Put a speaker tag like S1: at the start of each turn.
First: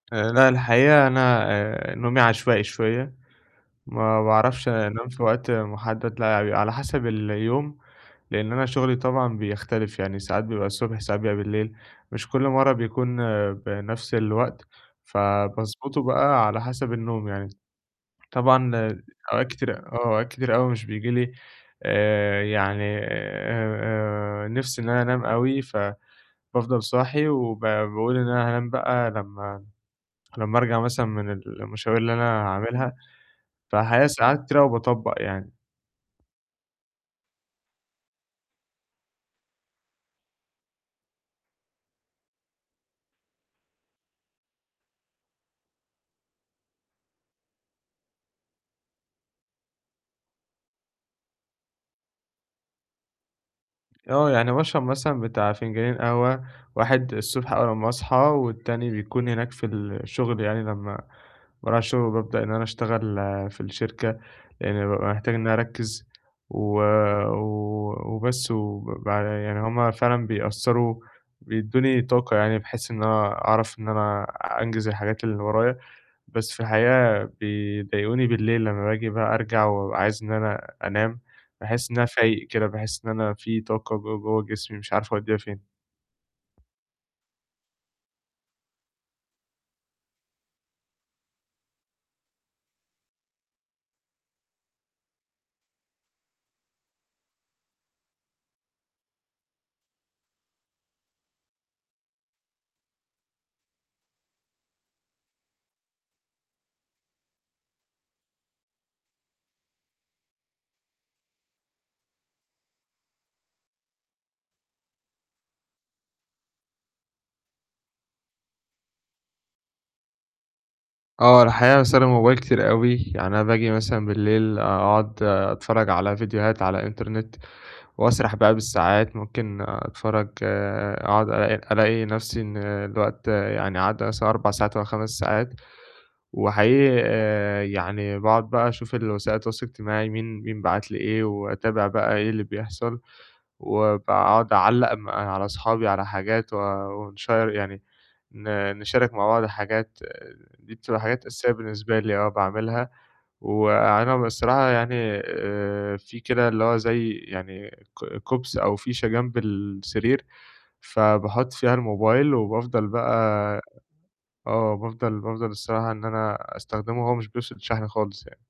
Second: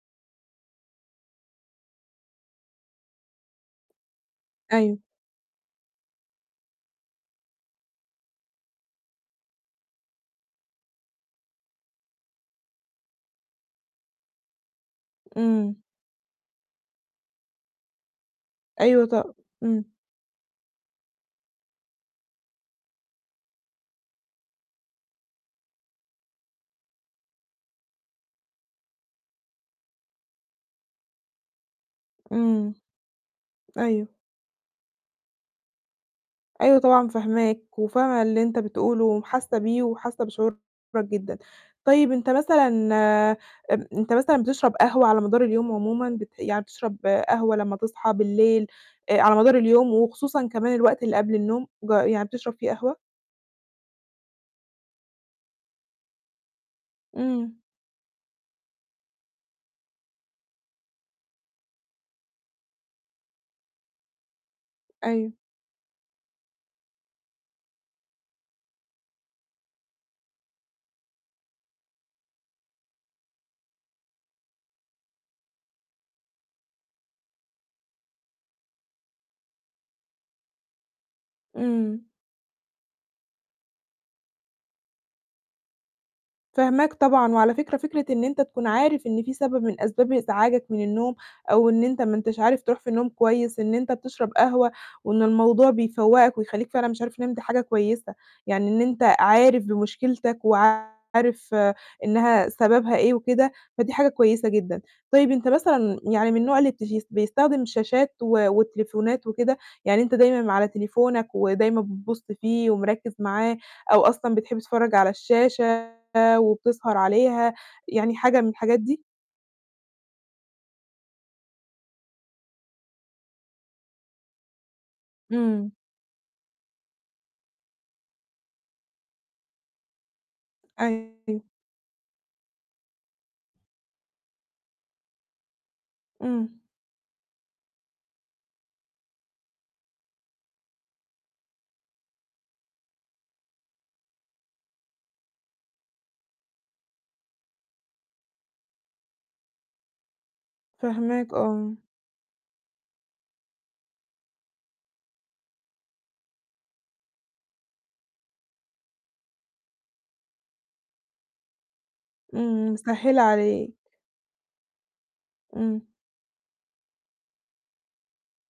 S1: آآ لا الحقيقة أنا آآ نومي عشوائي شوية، ما باعرفش
S2: أيوه.
S1: أنام في وقت محدد لا بيبقي على حسب اليوم لأن أنا شغلي طبعًا بيختلف، يعني ساعات بيبقى الصبح ساعات بيبقي بالليل، مش كل مرة بيكون بنفس الوقت،
S2: امم
S1: فباضبطه بقى على حسب النوم يعني طبعًا
S2: أيوه ط
S1: أوقات كتيرة
S2: إمم.
S1: آه أوقات كتيرة أوي مش بييجي لي آآ يعني آآ آآ نِفس إن أنا أنام أوي، فبافضل صاحي وب باقول إن أنا هانام بقى لمّا لمّا أرجع مثلًا من المشاوير اللي أنا
S2: امم.
S1: هاعملها، فالحقيقة
S2: أيوه
S1: ساعات كتير أوي باطبّق يعني.
S2: أيوه طبعًا فاهماك، وفاهمة اللي أنت بتقوله وحاسة بيه وحاسة بشعورك جدًا. طيب أنت مثلًا أنت مثلًا بتشرب قهوة على مدار اليوم عمومًا بت يعني بتشرب قهوة لما تصحى بالليل، آآ على مدار اليوم وخصوصًا كمان الوقت اللي قبل النوم ج يعني بتشرب فيه قهوة؟
S1: آه يعني باشرب مثلًا بتاع فنجانين قهوة، واحد الصبح
S2: امم.
S1: أول أما أصحى والتاني بيكون هناك في الشغل يعني لما باروح الشغل وبابدأ إن أنا أشتغل في الشركة، لإن بابقى
S2: أيوه.
S1: محتاج إن أنا أركز، و و وبس، وب يعني هم فعلًا بيأثروا بيدوني طاقة يعني بحيث إن أنا أعرف إن أنا أنجز الحاجات اللي ورايا. بس في الحقيقة بيضايقوني بالليل لما باجي بقى أرجع وبابقي عايز إن أنا أنام، باحس إن
S2: إمم.
S1: أنا فايق كده، باحس إن أنا في طاقة ج جوا جسمي مش عارف أوديها فين.
S2: فاهماك طبعًا، وعلى فكرة فكرة إن أنت تكون عارف إن في سبب من أسباب إزعاجك من النوم أو إن أنت ما أنتش عارف تروح في النوم كويس، إن أنت بتشرب قهوة، وإن الموضوع بيفوقك ويخليك فعلًا مش عارف تنام دي حاجة كويسة، يعني إن أنت عارف بمشكلتك وعارف إنها سببها إيه وكده، فدي حاجة كويسة جدًا. طيب أنت مثلًا يعني من النوع اللي بتس بيستخدم شاشات و والتليفونات وكده؟ يعني أنت دايمًا على تليفونك، ودايمًا بتبص فيه ومركِّز معاه أو أصلًا بتحب تتفرج على الشاشة وبتسهر عليها يعني حاجة من الحاجات دي؟
S1: آه الحقيقة باستخدم الموبايل كتير أوي، يعني أنا باجي مثلًا بالليل أقعد
S2: إمم.
S1: أتفرج على فيديوهات على إنترنت، وأسرح بقى بالساعات ممكن أتفرج أقعد
S2: أيوه.
S1: ألاقي ألاقي نفسي إن الوقت يعني عدَّي مثلًا 4 ساعات أو 5 ساعات،
S2: امم.
S1: وحقيقي آآ يعني باقعد بقى أشوف الوسائل التواصل الاجتماعي مين مين بعت لي إيه، وأتابع بقى إيه اللي بيحصل، وباقعد أعلّق م على أصحابي على حاجات و ونشيّر يعني ن نشارك مع بعض حاجات، دي بتبقى حاجات
S2: فاهماك
S1: أساسية
S2: آه.
S1: بالنسبة لي آه باعملها وأنا بصراحة يعني آآ في كده اللي هو زي يعني ك كُبْس أو فيشة جنب السرير، فباحُط فيها الموبايل،
S2: امم
S1: وبافضل بقى
S2: مسهلة عليك.
S1: آه بافضل بافضل
S2: إمم.
S1: الصراحة إن أنا أستخدمه وهو مش بيفصل شحن خالص يعني.